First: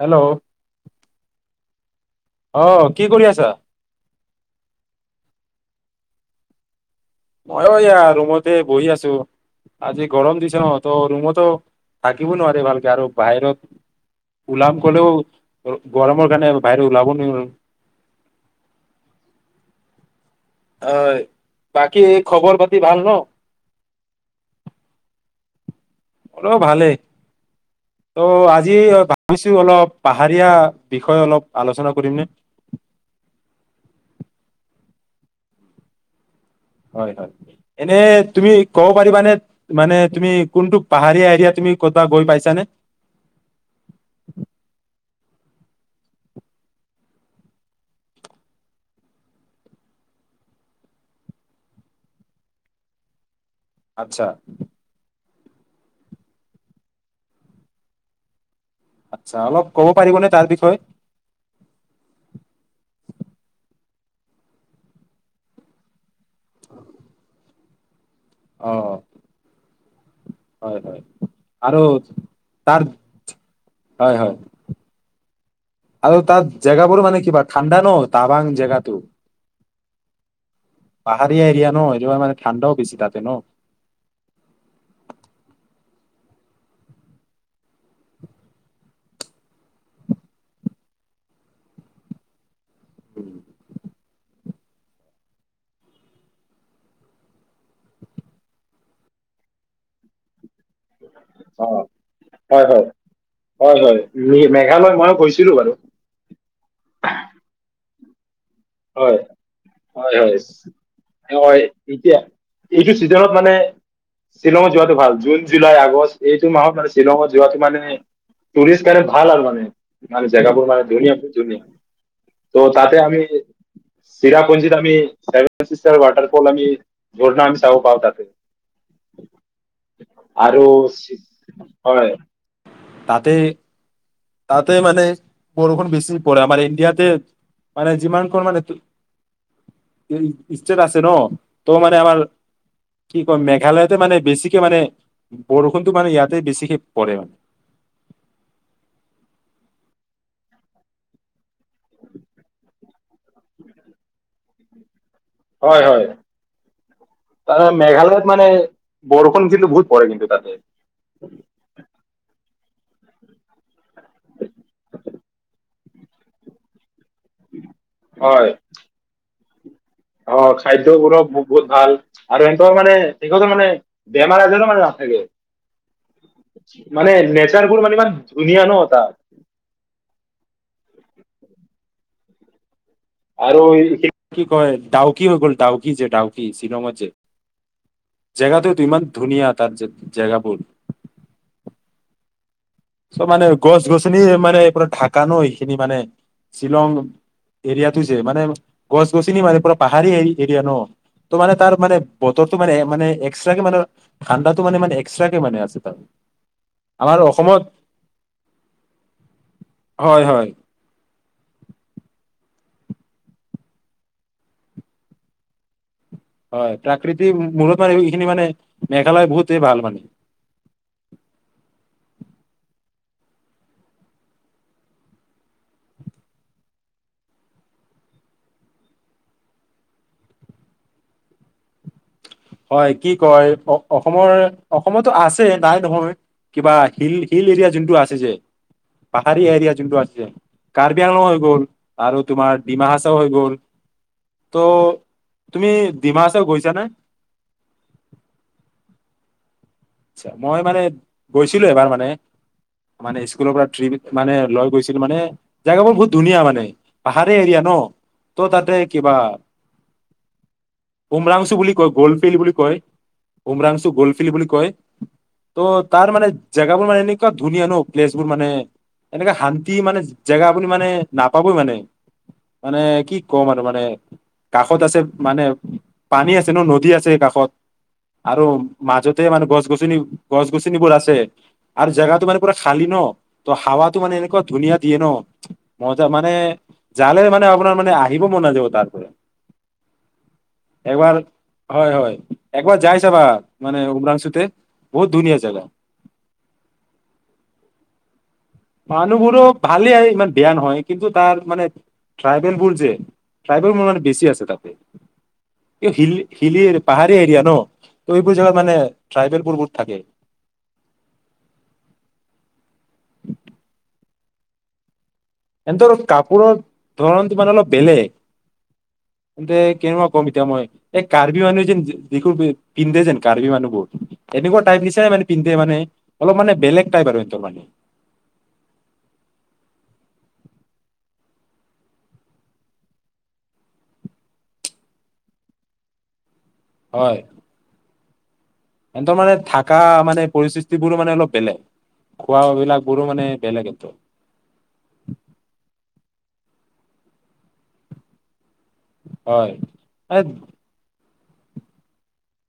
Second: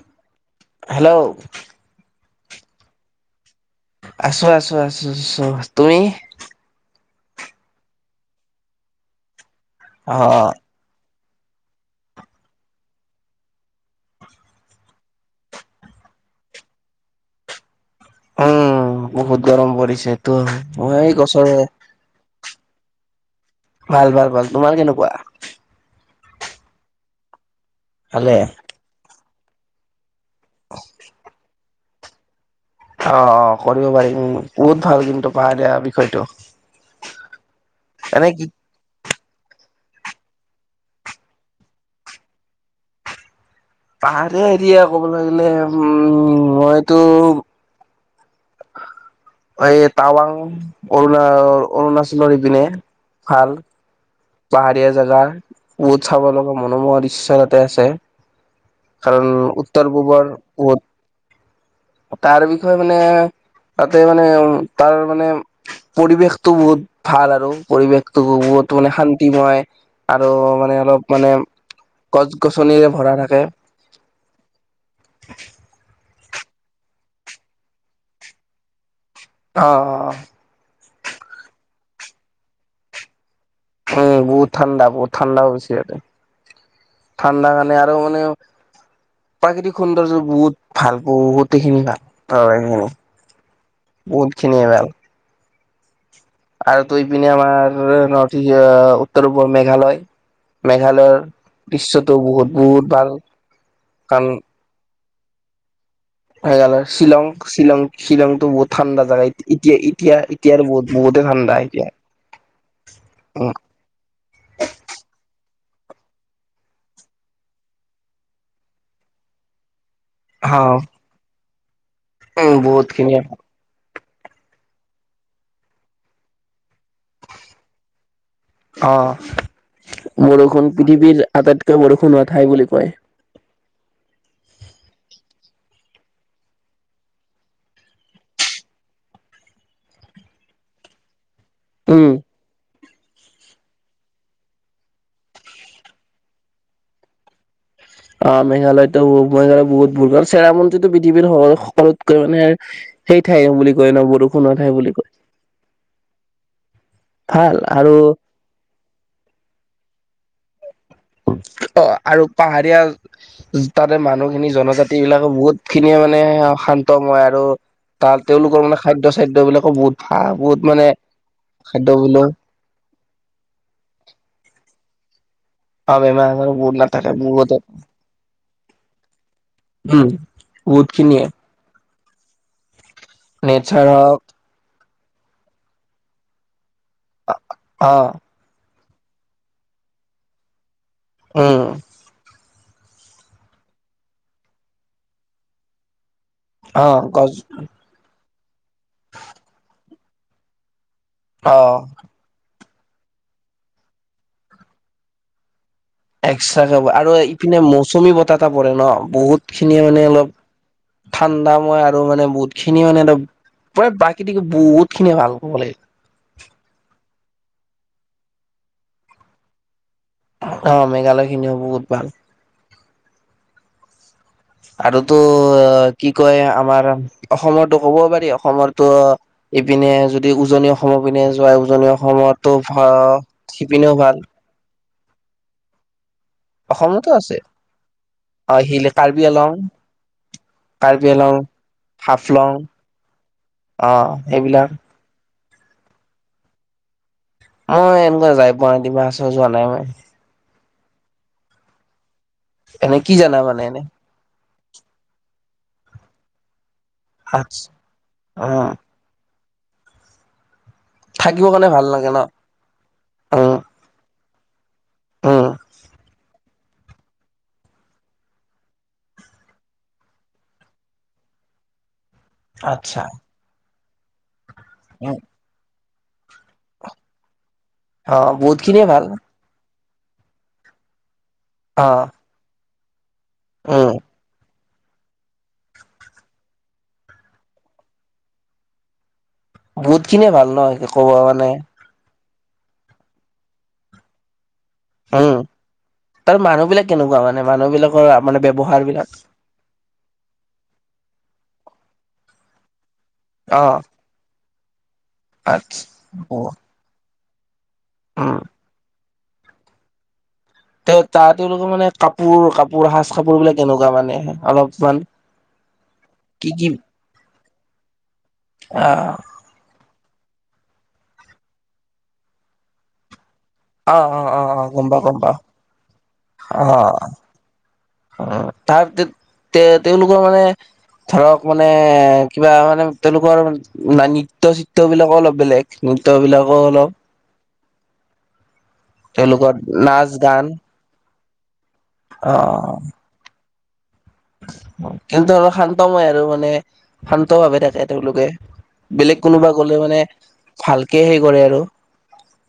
Hello. Hello! অ' কি কৰি আছা? আছো-আছো-আছো-আছো, তুমি? মইো এয়া ৰুমতে বহি আছো। আজি অ গৰম দিশা ন, ত ৰুমত থাকিব নোৱাৰে ভালকে আৰু বাহিৰত, ওলাম গলেও গৰমৰ কাৰণে বাহিৰ ওলাব নোৱাৰ। উম বহুত গৰম পৰিছে তো মই হয়, গছৰে বাকী খবৰ প ভাল ন? ভাল- ভাল-ভাল, তোমাৰ কেনেকুৱা? মোৰো ভালে। ত' ভালে আজি কছো অলপ পাহাৰীয়া বিষয়ে অলপ আলোচনা কৰিম নে? অ অ কৰিব পাৰিম বহুত ভাল কিন্তু পাহাৰীয়া বিষয়টো। হয় হয়, এনে তুমি কব পাৰিবানে মানে তুমি কোনটো পাহাৰীয়া এৰিয়াত তুমি কৰ'বাত গৈ পাইছানে? পাহাৰে হেৰিয়া ক'ব লাগিলে, উম মইতো এই টাৱাং, অৰুণা অৰুণাচলৰ ইপিনে ভাল আচ্ছা পাহাৰীয়া জোগা বহত চাব লগা মনোমোহৰ ইচ্ছ তাতে আছে কাৰণ আচ্ছা অলপ ক'ব উত্তৰ পাৰিবনে পূবৰ, তাৰ বিষয়ে [unintelligible] তাৰ বিষয়ে মানে তাতে মানে উঁ, তাৰ মানে পৰিৱেশ টো বহুত ভাল আৰু। পৰিৱেশ তো অ মোন হয়। আৰু মানে হয় হয় অলপ মানে, আৰু গছ তাৰ গছনিৰে ভৰা থাকে। হয় হয় আৰু তাৰ জেগাবোৰ মানে কিবা ঠাণ্ডা ন টাবাং জেগাটো অ পাহাৰীয়া এৰিয়া ন এনেও মানে ঠাণ্ডাও বেছি তাতে ন উম বহুত ঠাণ্ডা বহুত ঠাণ্ডাও বেছি ইতে ঠাণ্ডা কাৰণে আৰু মানে প্ৰাকৃতিক সৌন্দৰ্য বহুত ভাল বহুতেখিনি ভাল উম বুতখিনি ভাল আৰু তৈ পিনে আমাৰ নৰ্থ ইষ্ট উত্তৰ পূবৰ মেঘালয় মেঘালয়ৰ অ দৃশ্যটো বহুত হয় বহুত হয় ভাল হয় হয় কাৰণ মেঘালয় মই কৈছিলো বাৰু হৈ গ'ল শ্বিলং শ্বিলং বহুত ঠাণ্ডা হয় জাগা এতিয়া হয় এতিয়া এতিয়া আৰু বহুত বহুতে ঠাণ্ডা হয় এতিয়া এইটো চিজনত উ মানে শ্বিলঙত যোৱাটো ভাল জুন জুলাই আগষ্ট এইটো মাহত মানে শ্বিলঙত যোৱাাটো মানে টুৰিষ্ট কাৰণে ভাল আৰু মানে [unintelligible] হা জেগাবোৰ [unintelligible] উম ত' বহুত তাতে খিনি আমি চিৰাপুঞ্জিত আমি চেভেন চিষ্টাৰ ৱাটাৰফল আমি ঝৰ্ণা আমি চাব পাওঁ তাতে আহ আৰু বৰষুণ চি- পৃথিৱীৰ আটাইতকৈ হয়। বৰষুণ হোৱা ঠাই বুলি কয় তাতে তাতে মানে বৰষুন বেছি পৰে আমাৰ ইণ্ডিয়াতে মানে যিমানখন মানে ষ্টেট আছে ন ত মান উম আমাৰ কি কম মেঘালয়তে মানে বেছিকে মানে বৰষুণটো মানে ইয়াতে বেছিকে পৰে মানে অ মেঘালয়তো মেঘালয় বহুত ভ আৰু চেৰাপুঞ্জিতো পৃথিৱীৰ তলতকৈ মানে সেই ঠাই বুলি কয় ন বৰষুণৰ ঠাই বুলি কয় হয় হয় ভাল তাৰ আৰু মেঘালয়ত মানে বৰষুণ কিন্তু বহুত পৰে কিন্তু তাকে অ আৰু পাহাৰীয়া তাৰে মানুহখিনি জনজাতি বিলাকে বহুত খিনিয়ি মানে শান্তময় আৰু তাৰ হয় তেওঁলোকৰ মানে খাদ্য চাদ্যবিলাক স'বুত অ খাদ্য বোৰো বহুত ভাল বোলো আৰু এনেৱৰ মানে সেই মানে বেমাৰ আজাৰো মানে আ নেচাৰ বোৰ মানে ইমান ধুনীয়া ন তাত [unintelligible] বহুত খিনি আৰু নেচাৰ হওক কি কয় ডাউকি হৈ গ'ল ডাউকি যে ডাউকি শ্বিলঙত অ জেগাটো ইমান ধুনীয়া তাত জেগাবোৰ উম। চব মানে গছ গছনি মানে এইৰা ঢাকা ন এইখিনি মানে। অ শ্বিলং গছ এৰিয়াটো যে মানে গছ-গছনিৰ মাৰ প পাহৰি এৰিয়া ন? তোমাৰ অ তাৰ মানে বতৰ টো মানে মানে এক্সট্ৰাকে মানে ধান্দা টো মানে মানে এক্সট্ৰাকে মানে আছে। তাৰ এক্সটাকে কাপ আৰু আমাৰ ইপিনে অসমত মৌজ চুমি বতাহ এটা পৰে ন, বহুত খিনিয়ে মানে হয় অলপ হয় ঠাণ্ডা ময় আৰু মানে মানে বহুত খিনি মানে অলপ মানে প্ৰাকৃতিক বহুত খিনিয়ে ভাল ক'ব লাগিব। হয় প্ৰাকৃতিৰ মূলত মানে এইখিনি মানে মেঘালয় বহুতেই ভাল মানে। অ' মেঘালয় খিনিও বহুত ভাল। আৰু টো কি কয় আমাৰ অসমৰো ক'ব পাৰি, অসমতটো ইপিনে যদি উজনি অসমৰ পিনে যোৱা উজনি অসমত হয় কি কয় অসমৰ অসমতো আছে নাই নহয়। কিবা অসমতো হিল আছে হিল এৰিয়া যোনটো আছে যে, অ হিল কাৰ্বি পাহাৰী আলং এৰিয়া যোনটো আছে যে কাৰ্বি আংলং হৈ গ'ল আৰু হাফলং তোমাৰ ডিমা হাছাও হৈ গ'ল। অ সেইবিলাক ত' তুমি ডিমা হাছাও গৈছা নে? মই এনেকুৱা যাই পোৱা নাই ডিমা হাছাও যোৱা নাই মই। আচ্ছা, মই মানে গৈছিলো এবাৰ মানে। এনে কি মানে জানা স্কুলৰ পৰা এনে ত্ৰিপ মানে লৈ গৈছিল মানে জেগাবোৰ বহুত ধুনীয়া মানে। পাহাৰী এৰিয়া ন ত' উম তাতে কিবা থাকিবৰ উমৰাংছু কাৰণে বুলি ভাল কয়, লাগে ন গলফিল বুলি কয়, উম উমৰাংছু গল ফিল বুলি কয় উম ত' তাৰ মানে জেগাবোৰ মানে এনেকুৱা ধুনীয়া ন' প্লেচ বোৰ মানে এনেকুৱে শান্তি মানে জেগা বুলি মানে নাপাবই মানে। মানে আচ্ছা কি কম আৰু মানে কাষত আছে মানে পানী আছে ন' নদী আছে কাষত অ আৰু বহুত খিনিয়ে ভাল মাজতে মানে গছ, গছ [unintelligible] গছ, গছনিবোৰ আছে। অ আৰু জেগাতো মানে পুৰা খালি ন ত' উম হাৱাতো মানে এনেকুৱা ধুনীয়া দিয়ে ন' মজা মানে জালে মানে আপোনাৰ মানে আহিব মন নাযাব তাৰ পৰা। বহুত খিনিয়ে ভাল ন ক'ব একবাৰ মানে হয় হয় একবাৰ যাই চাবা মান উম্ৰাংশুতে উম তাৰ মানুহ বিলাক কেনেকুৱা মানে মানুহ বিলাকৰ মানে ব্যৱহাৰ বিলাক মানুহবোৰো ভালেই ইমান বেয়া নহয় কিন্তু তাৰ মানে ট্ৰাইবেল বোৰ যে অ ট্ৰাইবেল মানুহ মানে বেছি আছে তাত আচ্ছা এই হিল অ হিলিয়াৰি পাহাৰ এৰিয়া ন। ত' উম এইবোৰ জাগাত মানে ট্ৰাইবেল পুৰবোৰ থাকে। [unintelligible] তেওঁলোকৰ মানে কাপোৰ কাপোৰ সাজ-কাপোৰ বিলাক কেনেকুৱা মানে অলপমান। সেতৰ কি কাপোৰৰ কি ধৰণটো মানে অলপ বেলেগ। আহ সেন্তে কেনেকুৱা কম এতিয়া মই এই কাৰ্বি মানুহে যেন যিখোন পিন্ধে যেন। কাৰ্বি অ অ মানুহবোৰ অ অ এনেকুৱা গম টাইপ পাওঁ নিচিনাই গম মানে পাওঁ পিন্ধে মানে অলপ মানে অ বেলেগ টাইপ আৰু সিহতৰ মানে। তাৰ তে তেওঁলোকৰ মানে ধৰক মানে কিবা মানে তেওঁলোকৰ নৃত্য-চিত্ৰ বিলাকো অলপ বেলেগ। নৃত্যবিলাক অলপ। এহতৰ মানে তেওঁলোকৰ থাকা নাচ মানে গান পৰিস্থিতিবোৰো মানে অলপ বেলেগ, অ খোৱাৰ অভিলাখবোৰো মানে বেলেগে। ত' কিন্তু, অলপ শান্তময় আৰু মানে শান্তভাৱে থাকে তেওঁলোকে। বেলেগ কোনোবা গ'লে মানে হয় ভালকে সেই কৰে আৰু।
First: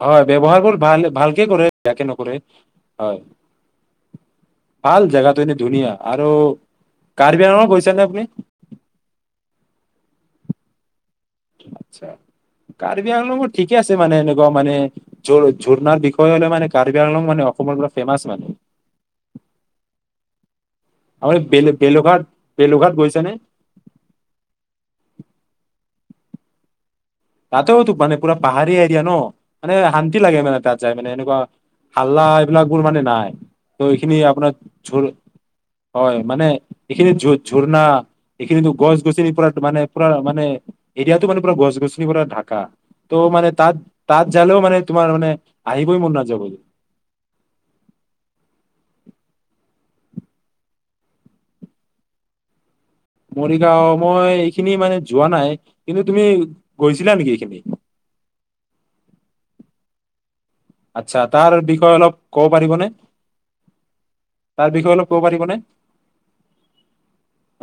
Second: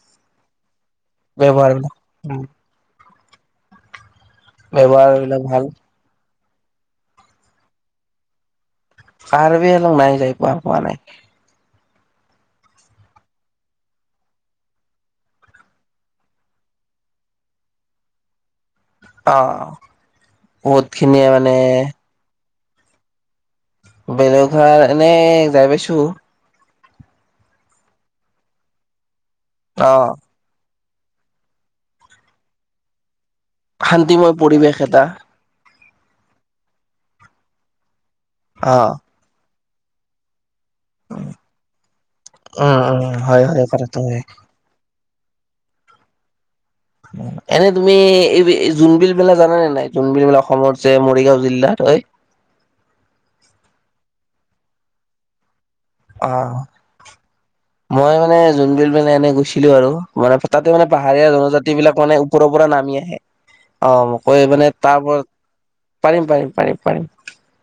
হয়, ব্যৱহাৰবোৰ ভাল। ভালকে কৰে ব্যৱহাৰ বিলাক বেয়াকে নকৰে, হয় ভাল ব্যৱহাৰ বিলাক জেগাটো এনে ভাল ধুনীয়া। আৰু, কাৰ্বি আংলংত গৈছ নে আপুনি? কাৰ্বি আলং নাই যাই পোৱা পোৱা নাই। আত্চ্ছা কাৰ্বি আংলংৰ ঠিকে আছে মানে এনেকুৱা মানে ঝৰ ঝৰ্ণাৰ বিষয়ে হলে মানে কাৰ্বি আংলং মানে অসমৰ পৰা ফেমাচ মানে। অ বহুত খিনিয়ে মানে বেলুঘাত গৈছা নে? বলেঘাত এনেই যাই পাইছো। তাতেওতো মানে পুৰা পাহাৰী এৰিয়া ন। মানে অ', শান্তি লাগে মানে তাত। যায় মানে এনেকুৱা হাল্লা এইবিলাক বোৰ মানে নাই। ত' এইখিনি শান্তিময় আপোনাৰ পৰিৱেশ ঝৰ এটা। হয় মানে এইখিনিত ঝ ঝৰ্ণা। এইখিটো অ', গছ-গছনিৰ পৰা মানে পুৰা মানে এতিয়াতো মানে পুৰা গছ, গছ গছনিৰে ঢাকা, উম, উম, ত' হয়, মানে হয়, তাত, কথাটো হয়। তাত যালেও মানে। তোমাৰ মানে, আহিবই মন নাযাব। এনে তুমি এই জোনবিল মেলা জানানে নাই, জোনবিল মেলা অসমত যে মৰিগাঁও জিলাত হয়? মৰিগাঁৱৰ, মই এইখিনি মানে যোৱা নাই। কিন্তু তুমি অ', গৈছিলা নেকি এইখিনি মই মানে জোনবিল মেলা এনে গৈছিলো আৰু। মানে তাত তাতে মানে আচ্ছা পাহাৰীয়া তাৰ জনজাতি বিলাক বিষয়ে মানে অলপ ওপৰৰ ক'ব পৰা পাৰিবনে নামি আহে। অ, কৈ মানে বিষয়ে তাৰ অলপ পৰা, ক'ব পাৰিবনে পাৰিম, পাৰিম, পাৰিম, পাৰিম।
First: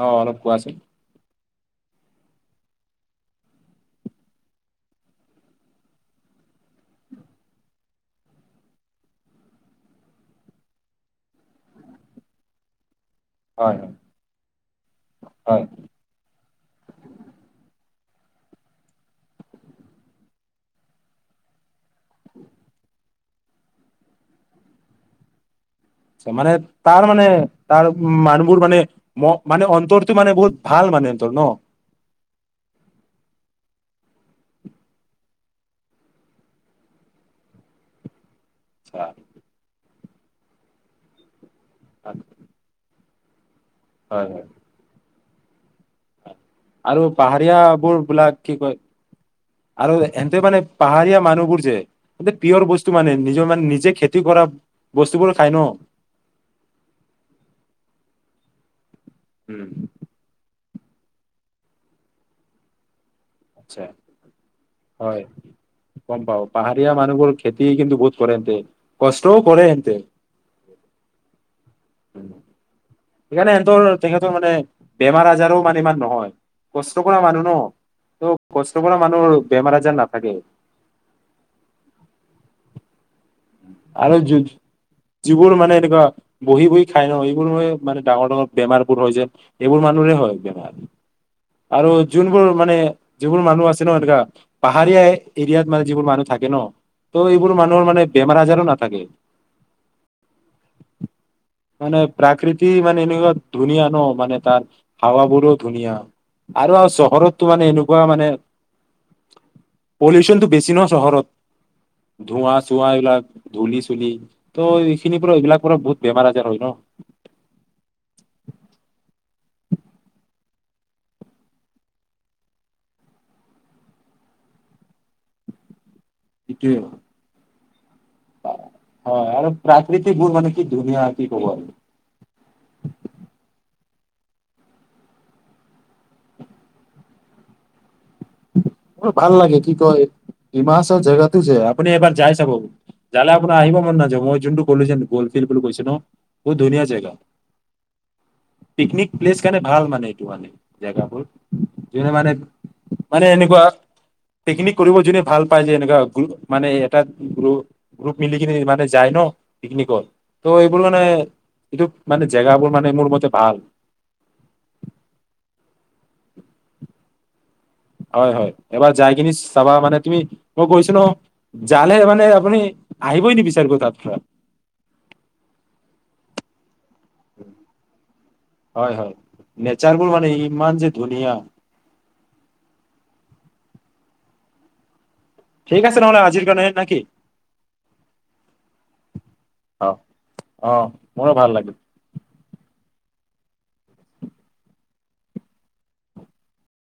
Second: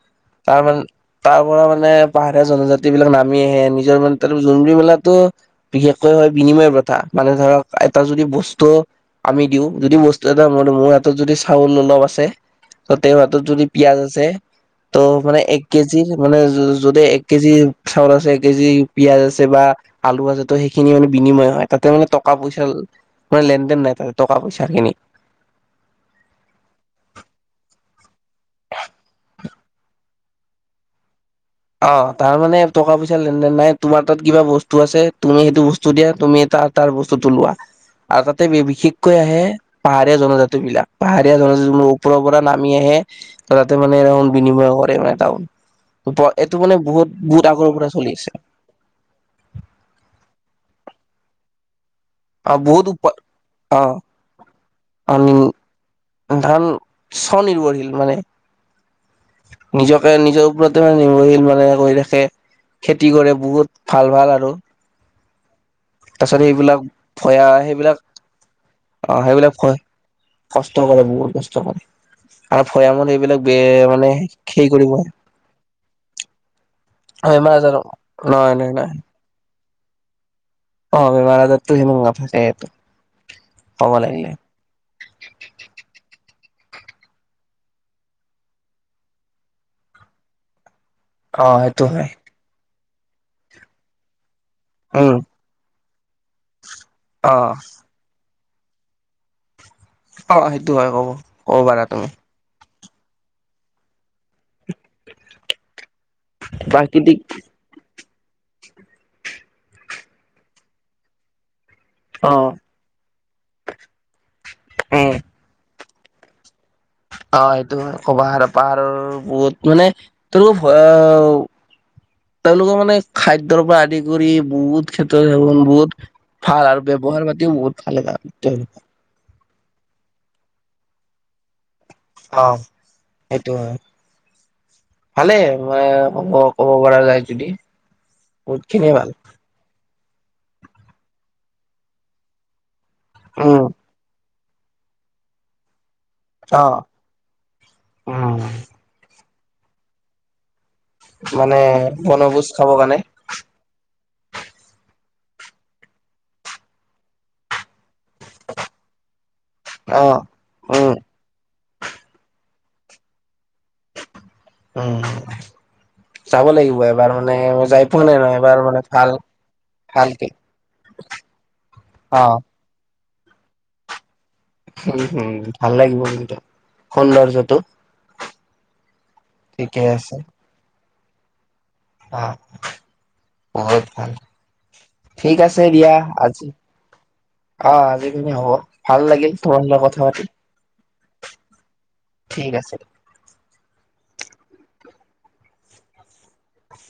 অ অলপ তাৰ কোৱাচোন মান, তাৰ পৰা মানে পাহাৰীয়া জনজাতি সেইবিলাক নামি আহে, নিজৰ মানে [unintelligible] জোনবিল মেলাটো বিশেষকৈ হয় বিনিময় প্ৰথা। মানে ধৰক, এটা যদি বস্তু আমি দিওঁ, যদি বস্তু এটা, মোৰ হাতত যদি চাউল অলপ আছে ত', তেওঁৰ হাতত যদি হয় হয় পিঁয়াজ আছে, ত' মানে এক হয় কেজি, মানে য যদি এক কেজি চাউল আছে এক কেজি, পিঁয়াজ আছে বা, আলু আছে, ত' সেইখিনি মানে বিনিময় হয়। তাতে মানে টকা পইচা মানে লেন দেন নাই তাতে টকা পইচা খিনি। মানে, তাৰ মানে, তাৰ মানুহবোৰ মানে, ম মানে অন্তৰটো মানে বহুত ভাল মানে। [inaudible] অ তাৰ মানে টকা পইচা লেনদেন নাই। তোমাৰ তাত কিবা বস্তু আছে, তুমি সেইটো বস্তু দিয়া, তুমি তাৰ তাৰ বস্তুটো লোৱা। আৰু তাত তে আচ্ছা, বিশেষকৈ আহে পাহাৰীয়া জনজাতি বিলাক। পাহাৰীয়া জনজা [unintelligible] ওপৰৰ পৰা নামি আহে। [inaudible] ত', তাতে মানে হয় [unintelligible] হয় বিনিময় কৰে মানে। ডাউন ওপৰত আৰু পাহাৰীয়াবোৰ বিলাক কি কয় আৰু এহেন্তে মানে পাহাৰীয়া মানুহবোৰ যে। এ অহ, পিয়ৰ বহুত বস্তু মানে ওপৰ নিজৰ মানে নিজে অ', খেতি কৰা অ', বস্তুবোৰ খাই ন নি ধান স্বনিৰ্ভৰশীল মানে। উম, নিজকে নিজৰ ওপৰত আত্মৰনিৰ্ভৰশীল মানে হৈ ৰাখে খেত তি কৰে বহুত আচ্ছা ভাল, ভাল আৰু। হয় গম তাৰপিছত পাও সেইবিলাক পাহাৰীয়া মানুহবোৰ ভয়া খেতি কিন্তু সেইবিলাক বহুত কৰে এন্তে অহ, কষ্টও সেইবিলাক কৰে ভয়, এন্তে কষ্ট কৰে, বহুত কষ্ট কৰে। আৰু ভৈয়ামত সেইবিলাক সেইকাৰণে বে সিহঁতৰ তেখেতৰ মানে সেই কৰিব বেমাৰ আজাৰো মানে ইমান নহয়, কষ্ট কৰা মানুহ বেমাৰ ন আজাৰ নহয় ত' নহয় কষ্ট নহয় কৰা মানুহৰ বেমাৰ আজাৰ নাথাকে। অ', বেমাৰ আজাৰটো সিমান নাথাকে এইটো। ক'ব আৰু লাগিলে যদ যিবোৰ মানে এনেকুৱা বহি, বহি খাই ন এইবোৰ মানে ডাঙৰ ডাঙৰ বেমাৰবোৰ হয় যে, এইবোৰ মানুহৰে হয় বেমাৰ। অ সেইটো আৰু হয় যোনবোৰ মানে যিবোৰন মানুহ আছে ন হেনেকা পাহাৰীয়া উম এৰিয়াত মানে যিবোৰ মানুহ থাকে ন ত' অ এইবোৰ মানুহৰ মানে বেমাৰ আজাৰো নাথাকে [inaudible] অ সেইটো হয় কব কব পাৰা মানে তুমি [inaudible] প্ৰাকৃতি মানে এনেকুৱা ধুনীয়া ন মানে তাৰ হাৱা বোৰো ধুনীয়া আৰু আৰু প্ৰাকৃতিক চহৰতো মানে এনো নেকুৱা মানে পলিউশনটো বেছি নহ চহৰত অ ধুঁৱা এইবিলাক ধূলি চুলি ত' উম এইখিনিৰ পৰা এইবিলাক পৰা বহুত বেমাৰ আজাৰ হয় ন অ সেইটো হয় ক পাহাৰ পাহাৰৰ বহুত মানে তেওঁলোকৰ ভয়ে তেওঁলোকৰ মানে খাদৰ পৰা আদি কৰি বহুত খেত হাব বহুত ভাল সেইটোৱে আৰু ব্যৱহাৰ পাতিও বহুত খালে হয় আৰু প্ৰাকৃতিক গুণ মানে কি ধুনীয়া কি ক'ব আৰু অ সেইটো হয় ভালেই ম কব ক'ব পৰা যায় যদি [inaudible] বহুত খিনিয়ে ম ভাল লাগে কি কয় হিমাচৰ জেগাত আপনি এবাৰ যায়ছাবৌ যালে আপোনাৰ উম আহিব মন নাযাব মই যোনটো কলেজ গলফিল্ বুলি কৈছে ন বহুত অ ধুনীয়া জেগা উম পিকনিক প্লেচ খানে ভাল মানে এইটো মানে জেগাবোৰ মানে যোনে মানে বনভোজ খাব কাৰণে মানে এনেকুৱা পিকনিক কৰিব যনে ভাল পায় যে এনেকুৱা গ মানে এটা গ গ্ৰুপ মিলি কিনি মানে যায় ন পিকনিকৰ অ ত উম এইবোনে এইটো মানে জেগাবোৰ মানে মোৰ মতে ভাল [inaudible] উম চাব লাগিব এবাৰ মানে যাই পোৱা নাই হয় নহয় হয় মানে এবাৰ ভাল যাই কিনি চাবা মানে তুমি ভালকে মই কৈছিলো যালে মানে অ', আপুনি আহিবই নি বিচাৰ ক তাত পৰা। উম হম ভাল লাগিব কিন্তু সৌন্দৰ্যটো। হয় হয় ঠিকে নেচাৰ বোৰ মানে ইমান যে- ধুনিয়া আহ ব ভ ঠিক আছে দিয়া, নহ'লে আজিৰ আজি কাৰণে নেকি অ আজিখিনি হ'ব। ভাল লাগিল তোমাৰ অ লগত কথা পাতি। অ মোৰো ভাল লাগিল। ঠিক আছে।